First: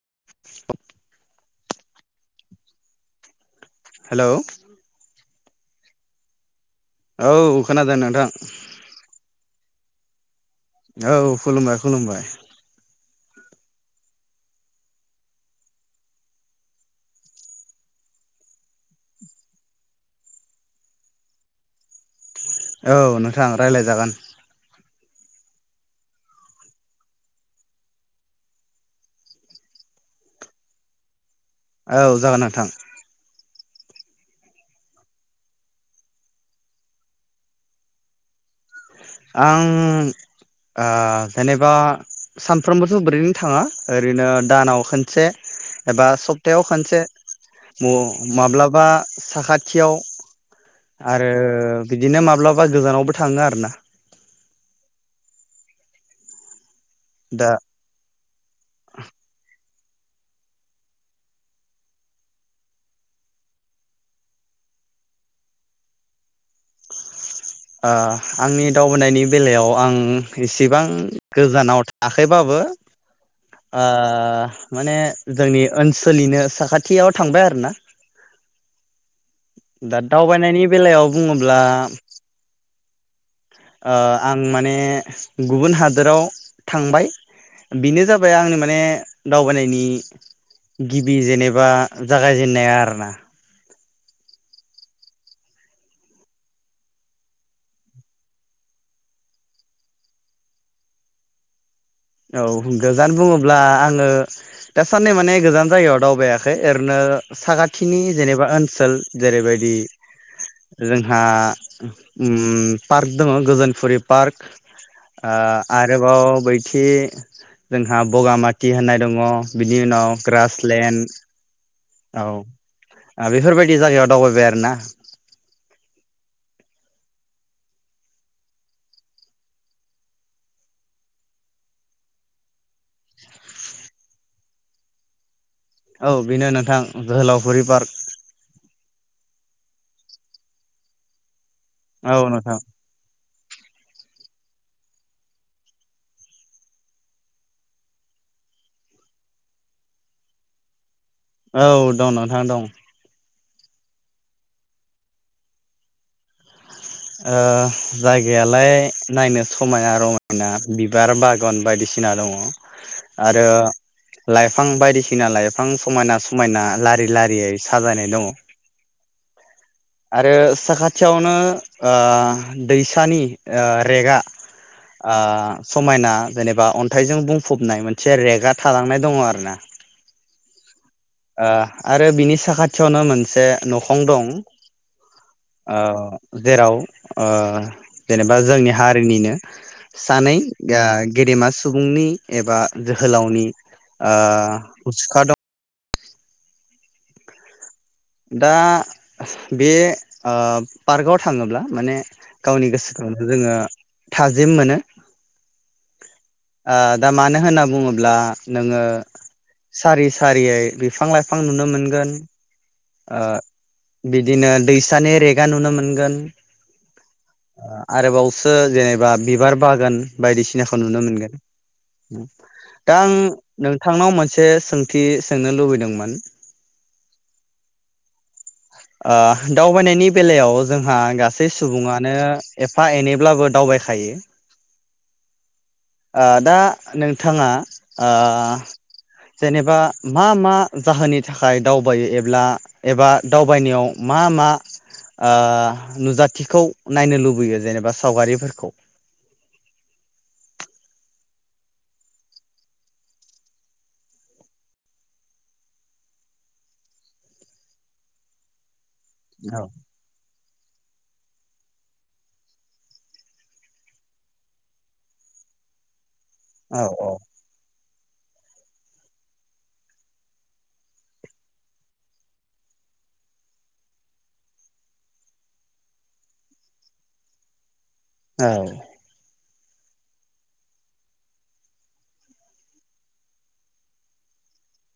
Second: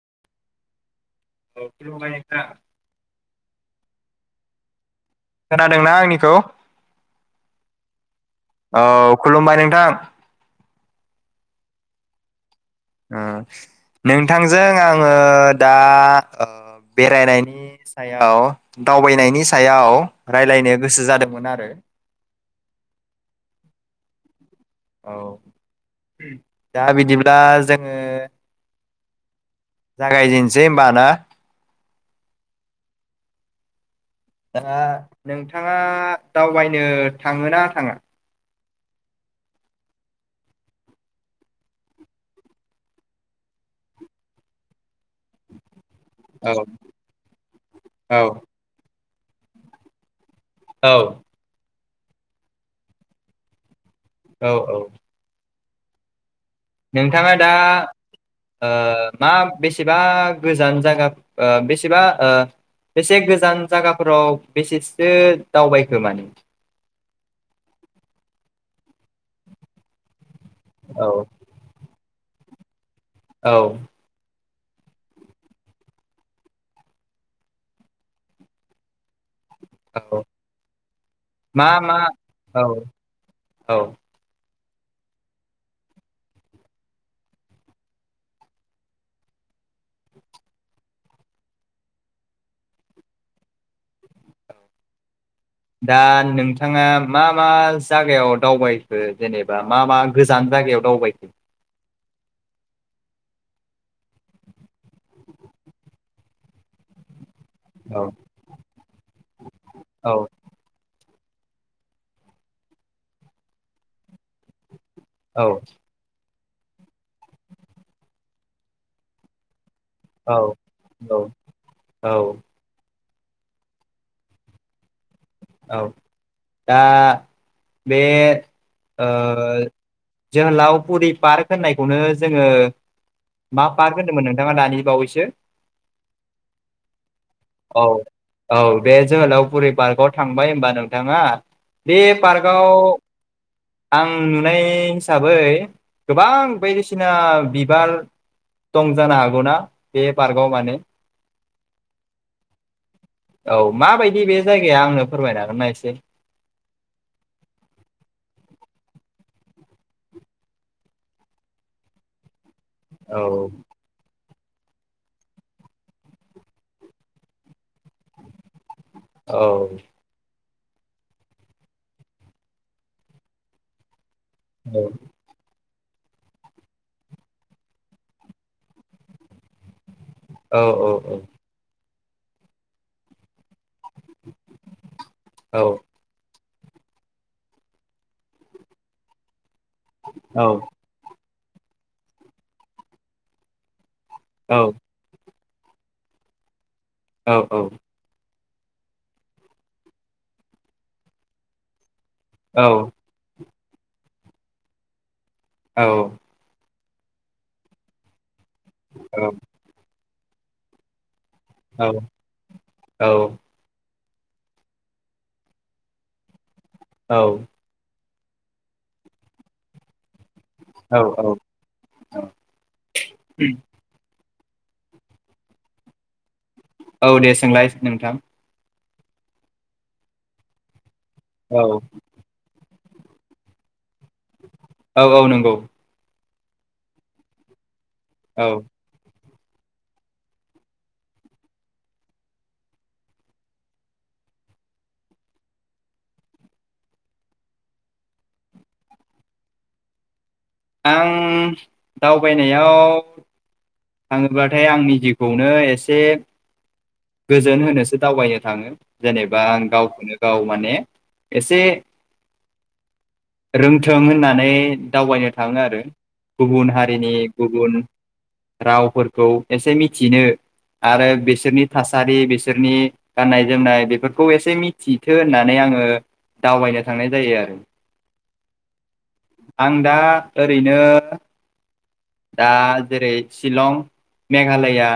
[inaudible] [unintelligible] Hello खोनादोंना आंनिखौ? औ खोनदो नोथां औ खुलुमबाय [unintelligible] औ खुलुमबाय खुलुमबाय। नोंथांजों आङो दा बेरायनायनि सायाव दावबायनायनि सायाव राय्लायनो गोसो जादोंमोन आरो। औ नोंथां रायज्लाय जागोन। औ दा बिदिब्ला जोङो जागायजेननसै होनबा दा औ जागोन नोंथां दा नोंथाङा दावबायनो थाङोना थाङा? आं ओ जेनेबा सानफ्रोमबोथ' बोरैनो थाङा ओरैनो दानाव खोनसे एबा औ सप्तायाव खनसे औ मौ-माब्लाबा साखाथियाव औ आरो बिदिनो माब्लाबा गोजानावबो थाङो आरो ना [inaudible] औ औ नोंथाङा दा ओ मा बेसेबा गोजान जागा बेसेबा बेसे गोजान जायगाफोराव बेसेसो दावबायखो माने ओ आंनि दावबोननि बेलायाव आं इसिबां औ गोजानाव थाखैबाबो औ [inaudible] आ माने जोंनि ओनसोलनिनो साखाथियाव थांबाय आरो ना। दा औ दावबायनायनि बेलायाव बुङोब्ला मा मा औ औ आ आं आं माने गुबुन हादोराव थांबाय बेनो जाबाय आंनि माने दावबायनायनि गिबि जेनेबा जागायजेनन्नाया आरोना। दा नोंथाङा मा मा जायागायाव दावबायखो जेनेबा मा मा गोजान जायगायाव दावबायखो? औ गोजान बुङोब्ला आङो दासाननै माने गोजान जायगायाव दावबायाखै ओरैनो साखाथिनि औ जेनेबा ओनसोल जेरैबायदि औ जों ओ पार्क दङ गोजोनफुरि पार्क आ औ आरोबाव बै खि जोंहा बगामाथि होननाय दङ। बिनि उनाव औ ग्रासलेण्ड औ औ औ बेफोरबायदि जायगायाव दावबायबाय आरोना। औ दा बे ओ जोहोलावफुरि पार्क होननायखौनो जोङो मा पार्क होनदोंमोन नोंथाङा दानि बावैसो? औ बेनो नोंथां जोहोलावफुरि पार्क पुरि पार्काव थांबाय होनबा नोंथाङा बे औ नोंथां पार्कआव आं आं नुनाय हिसाबै गोबां बायदिसिना बिबार दं जानो हागौना बे पार्कआव माने औ दं नोंथां दं औ माबायदि बे जायगाया आंनो फोरमायनो हागोनना इसे ओ जायगायालाय नायनो समायना रमायना बिबार बागान बायदिसिना दङ औ आरो लाइफां बायदिसिना लाइफां समायना समायना लारि लारियै साजायनाय दङ औ आरो साखाथियावनो ओ दैसानि ओ रेगा औ ओ समायना जेनेबा अन्थाइजों बुंफबनाय मोनसे रेगा थालांनाय दङ आरो ना औ औ ओ आरो बिनि साखाथियावनो मोनसे न'खर फं दं औ ओ जेराव ओ जेनेबा जोंनि हारिनिनो सानैै औ ओ गेदेमा सुबुंनि एबा जोहोलावनि ओ मुसुखा दं औ औ दा बे ओ पार्कआव थाङोब्ला माने गावनि गोसोखौ जोङो थाजिम मोनो औ ओ दा मानो होनना बुङोब्ला नोङो सारि सारियै बिफां लाइ बिफां नुनो मोनगोन ओ औ बिदिनो दैसानि रेगा नुनो मोनगोन औ आरोबावसो जेनेबा बिबार बागान बायदिसिनाखौ नुनो औ मोनगोन दा आं नोंथांनाव मोनसे एसे सोंथि सोंनो लुबैदोंमोन औ दे सोंलाय नोंथां ओ दावबायनायनि बेलायाव जों आहा गासै औ सुबुङानो एफा एनैब्लाबो दावबाय औ औ नोंगौ ओ दा नोंथाङा ओ औ जेनेबा मा मा जाहोननि थाखाय दावबायो एबा एबा दावबायनायाव मा मा ओ नुजाथिखौ नायनो लुबैयो जेनेबा सावगारिफोरखौ आं दावबायनायाव थाङोब्लाथाय आंनि जिउखौनो एसे गोजोन होनोसो दावबायनो थाङो जेनेबा औ आं गावखौनो गाव माने एसे रोंथों होननानै दावबायनो थाङो आरो गुबुन औ हारिनि औ गुबुन रावफोरखौ एसे मिथिनो आरो बिसोरनि थासारि बिसोरनि गाननाय जोमनाय बेफोरखौ एसे मिथिथो होननानै आङो दावबायनो थांनाय जायो आरो औ आं दा ओरैनो दा जेरै शिलं मेघालया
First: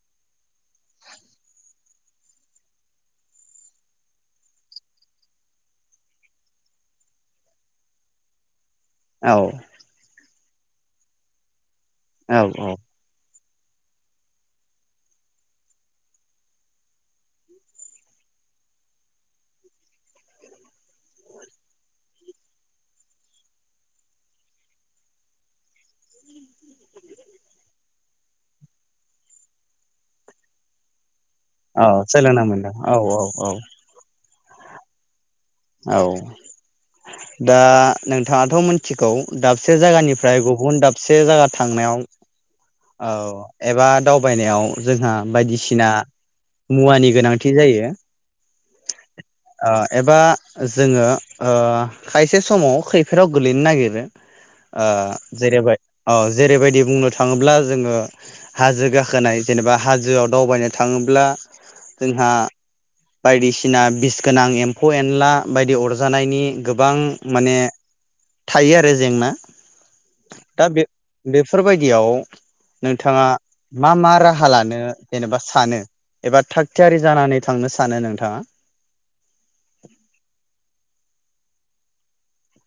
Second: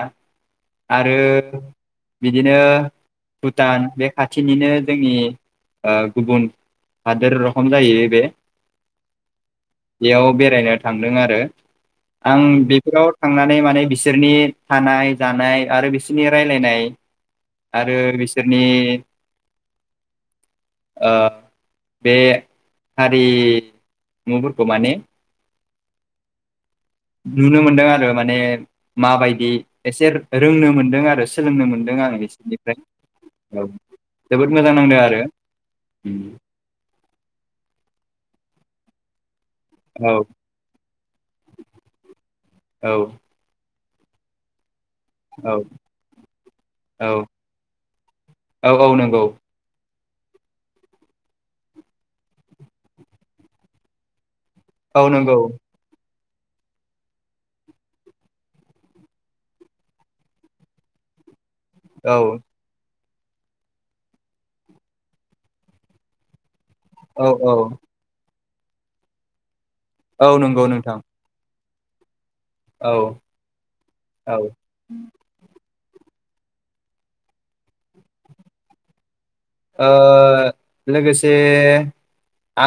आरो बिदिनो भुटान बे खाथिनिनो जोंनि ओ गुबुन हादोर रखम जायो बे औ बेयाव बे बेरायनो थांदों आरो आं औ औ बेफोराव थांनानै माने बिसोरनि थानाय जानाय आरो बिसोरनि रायजलायनाय आरो बिसोरनि ओ बे हारिमुफोरखौ माने नुनो मोनदों आरो माने माबायदि एसे रोंनो मोनदों आरो सोलोंनो औ मोनदों आं सोलोंनो मोनदों बिसोरनिफ्राय औ औ औ जोबोद मोजां नांदों आरो औ दा नोंथाङाथ मोनथिगौ दाबसे औ जायगानिफ्राय गुबुन दाबसे जायगा थांनायाव औ एबा दावबायनायाव जोंहा औ बायदिसिना मुवानि औ गोनांथि जायो औ औ नंगौ ओ एबा जोङो ओ खायसे समाव खैफोदाव गोलैनो नागिरो ओ औ नंगौ जेरैबाय औ जेरैबायदि बुंनो थाङोब्ला जोङो हाजो गाखोनाय जेनेबा हाजोआव दावबायनो थाङोब्ला औ जोंहा बायदिसिना बिस गोनां एम्फौ एनला बायदि अरजानायनि गोबां औ माने औ थायो आरो जेंना औ नंगौ दा बे नोंथां बेफोरबायदियाव औ नोंथाङा मा मा औ राहा ओ लानो जेनेबा सानो एबा थाग थियारि जानानै थांनो सानो नोंथाङा ओ लोगोसे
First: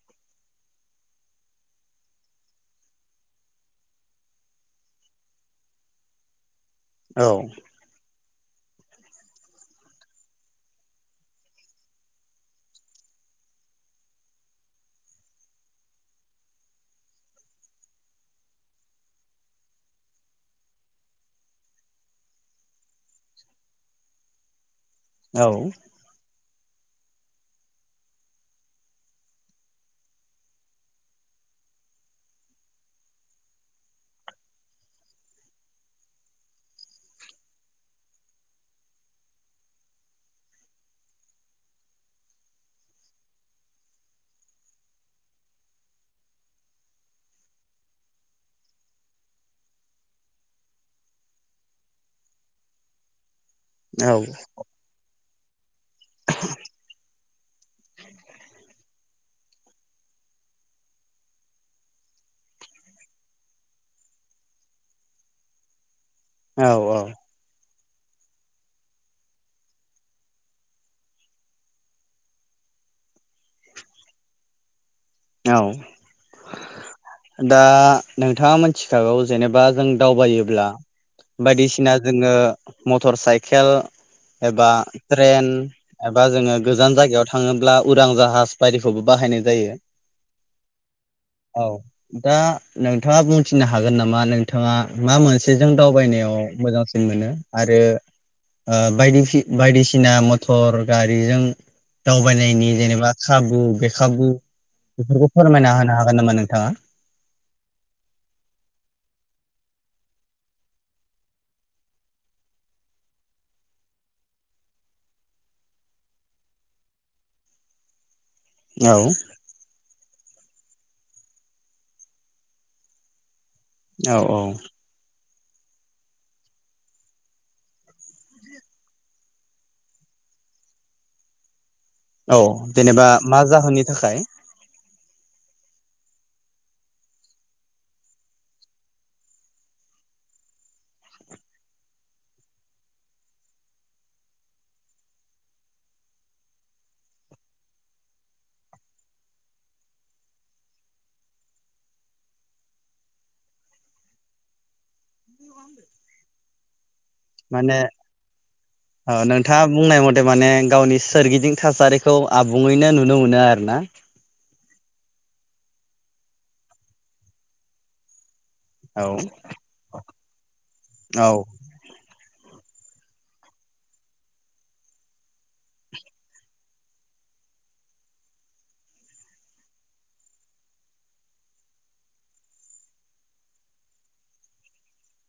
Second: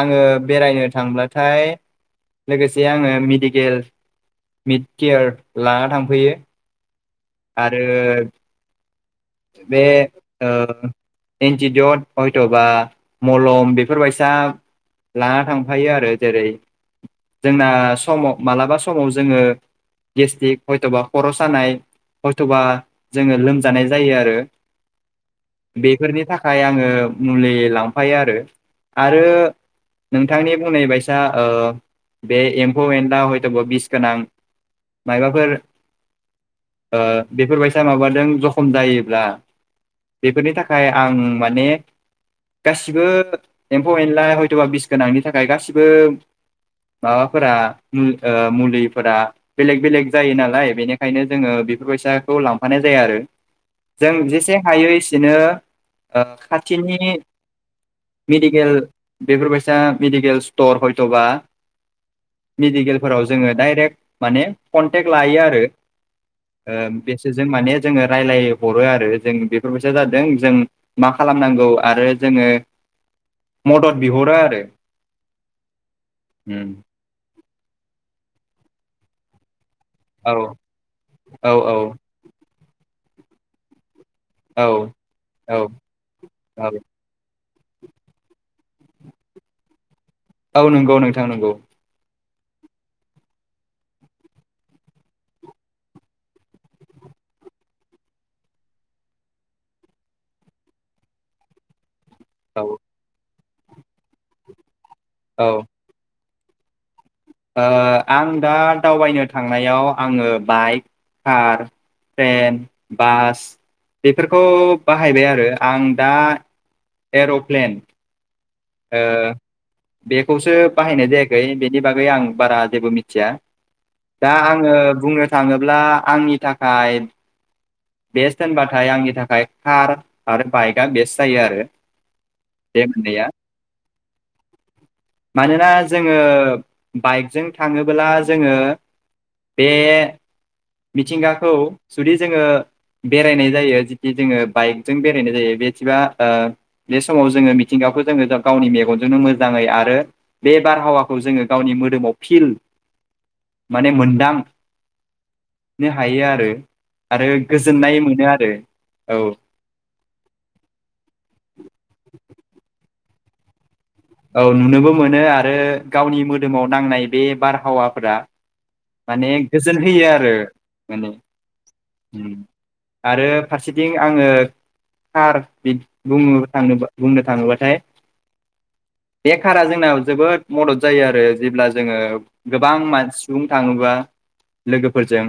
आङो बेरायनो थांब्लाथाय लोगोसे आङो मेडिकेल मिट केयार लाना थांफायो औ आरो बे ओ एन्टिदड हयथ'बा मलम बेफोरबायसा लाना थांफायो आरो जेरै जोंना समाव मालाबा समाव जोङो गेस्टिक हयथ'बा खर' सानाय हयथ'बा जोङो लोमजानाय लोमजानाय जायो आरो औ बेफोरनि थाख थाखाय आङो मुलि लांफायो आरो आरो नोंथांनि बुंनाय बायसा ओ बे एम्फौ एनला हयथ'ब बिस गोनां मबाफोर ओ बेफोरबायसा माबा खम जायोब्ला बेफोरनि थाखाय आं माने गासिबो एम्फौ एनला हयथ'बा बिस गोनांनि थाखाय गासिबो माबाफोरा ओ मुलिफोरा बेलेक बेलेग जायो नालाय बेनिखायनो जोङो बेफोरबायैसाखौ लांफानाय जाया आरो जों औ जेसे हायो बिदिनो खाथिनि मेडिकेल बेफोरबायसा मेडिकेल स्टर हयथबा मेडिकेलफोराव जोङो डायरेक्ट माने कनटेक्ट लायो आरो औ ओ बेसोरजों माने जोङो रायजलायहरो आरो जों बेफोरबायसो जादों जों मा खालामनांगौ आरो जोङो मदद बिहरो आरो औ उम दा नोंथाङा मिथिखागौ जेनेबा जों औ दावबायोब्ला औ औ बायदिसिना जोङो मटर साइकेल औ एबा ट्रेन औ एबा जोङो औ गोजान जायगायाव थाङोब्ला उरां जाहाज बायदिखौबो बाहायनाय जायो औ नंगौ नोंथां नंगौ औ दा नोंथाङा बुंथिनो हागोन नामा नोंथाङा मा मोनसेजों दावबायनायाव मोजांसिन मोनो आरो ओ बायदि बायदिसिना मथर गारिजों औ दावबायनायनि जेनेबा खाबु बेखाबु बेफोरखौ औ फोरमायना होनो हागोन नामा नों थाङा ओ आं दा दावबायनो थांनायाव आङो बाइक कार ट्रेन बास बेफोरखौ बाहायबाय आरो आं दा एर'प्लेन ओ औ बेखौसो बाहायनाय जायाखै बेनि बागै आं बारा जेबो मिथिया औ दा औ आङो बुंनो थाङोब्ला आंनि थाखाय बेस्ट होनबाथाय आंनि थाखाय कार आरो बाइकआ बेस्ट जायो आरो औ बे जेनेबा मोननैया मा जाहोननि थाखाय मानोना जोङो बाइकजों थाङोब्ला जोङो बे मिथिंगाखौ जुदि जोङो बेरायनाय जायो जिथि जोङो बाइकजों बेरायनाय जायो बेदिबा बे समाव जोङो मिथिंगाखौ जोङो गावनि मेगनजोंनो मोजाङै आरो बे बारहावाखौ जोङो गावनि मोदोमाव फिल माने मोनदां नो हायो आरो माने गोजोननाय मोनो आरो ओ औ नोंथाङा बुंनाय मथे माने गावनि सोरगिदिं थासारिखौ आबुङैनो नु नुनो मोनो आरो ना औ नुनोबो मोनो आरो गावनि मोदोमाव नांनाय बे बारहावाफोरा औ माने गोजोन होयो आरो माने औ आरो फारसेथिं आङो कार बि बुंनो थाङोबाथाय बेखारा जोंनाव जोबोद मदद जायो आरो जेब्ला जोङो गोबांन सुबुं थाङोबा लोगोफोरजों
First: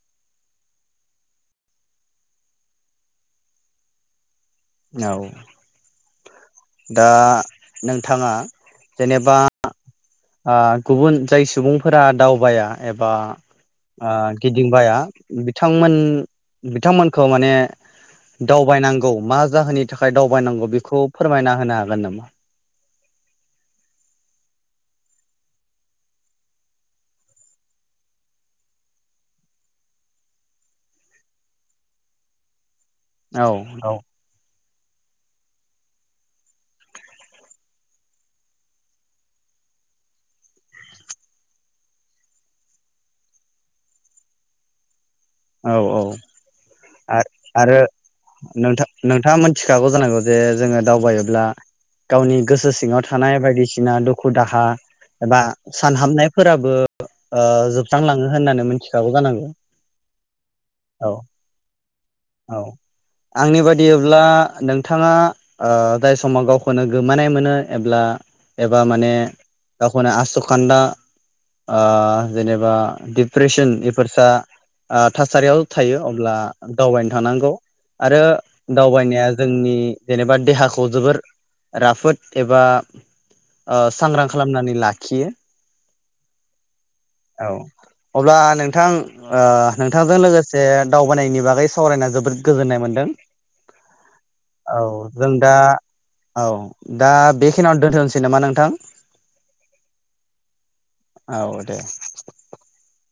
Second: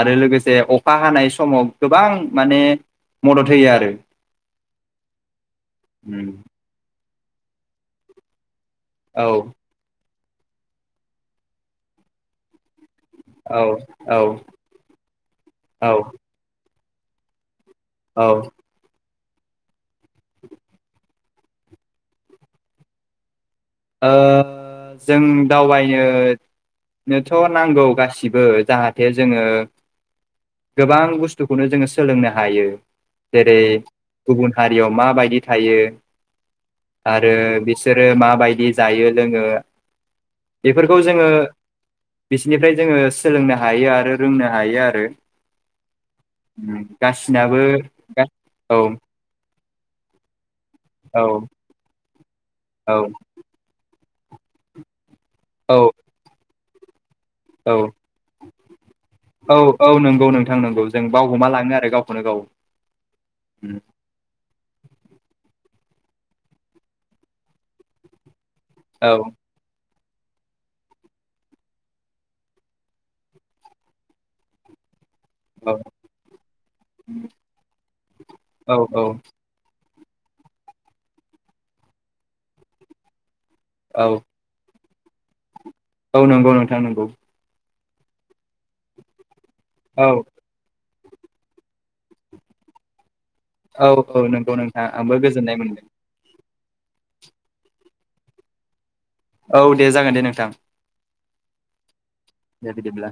आरो लोगोसे अखा हानाय समाव गोबां माने मदद होयो आरो औ उम दा नोंथाङा औ जेनेबा ओ गुबुन जाय सुबुंफोरा दावबाया एबा औ ओ औ गिदिंबाया औ बिथांमोन बिथांमोनखौ माने औ ओ दावबायनांगौ औ मा जाहोननि थाखाय दावबायनांगौ बेखौ फोरमायना होनो हागोन नामा ओ जों दावबायनोथ' नांगौ गासिबो जाहाथे जोङो गोबां बुस्थुखौनो जोङो सोलोंनो हायो जेरै औ हारियाव माबायदि थायो आरो बिसोरो माबायदि बिदि जायो लोङो बेफोरखौ जोङो बिसोरनिफ्राय जोङो सोलोंनो हायो आरो रोंनो हायो आरो औ औ गासिनाबो आरो औ नोंथा नोंथां मोन मिथिखागौ जानांगौ जोङो औ दावबायोब्ला गावनि गोसो औ सिङाव थानाय बायदिसिना दुखु दुखु दाहा एबा औ सानहामनायफोराबो [inaudible] ओ औ जोबस्रांलाङो होननानै मिथिखागौ जानांगौ औ औ नोंगौ नोंगौ औ औ आंनि बादिब्ला नोंथाङा ओ ओ जाय समाव गावखौनो गोमानाय मोनो एब्ला एबा औ माने गावखौनो आसु खान्दा ओ जेनेबा दिप्रेसन बेफोरसा ओ थासारियाव औ थायो अब्ला दावबायनो थानांगौ आरो औ औ दावबायनाया जोंनि जेनेबा देहाखौ जोबोर राफोद एबा ओ औ सांग्रां खालामनानै लाखि खियो औ नंगौ नोंथां नंगौ अब्ला नोंथां ओ औ नोंथांजों लोगोसे दावबायनायनि बागै सावरायना जोबोद गोजोननाय मोनदों। औ औ नंगौ औ नोंथां आंबो जों दा गोजोननाय मोनदों औ दा बेखिनियावनो दोनथ'नोसै नामा नोंथां औ दे जागोन दे नोंथां औ दे दे बिदिबोला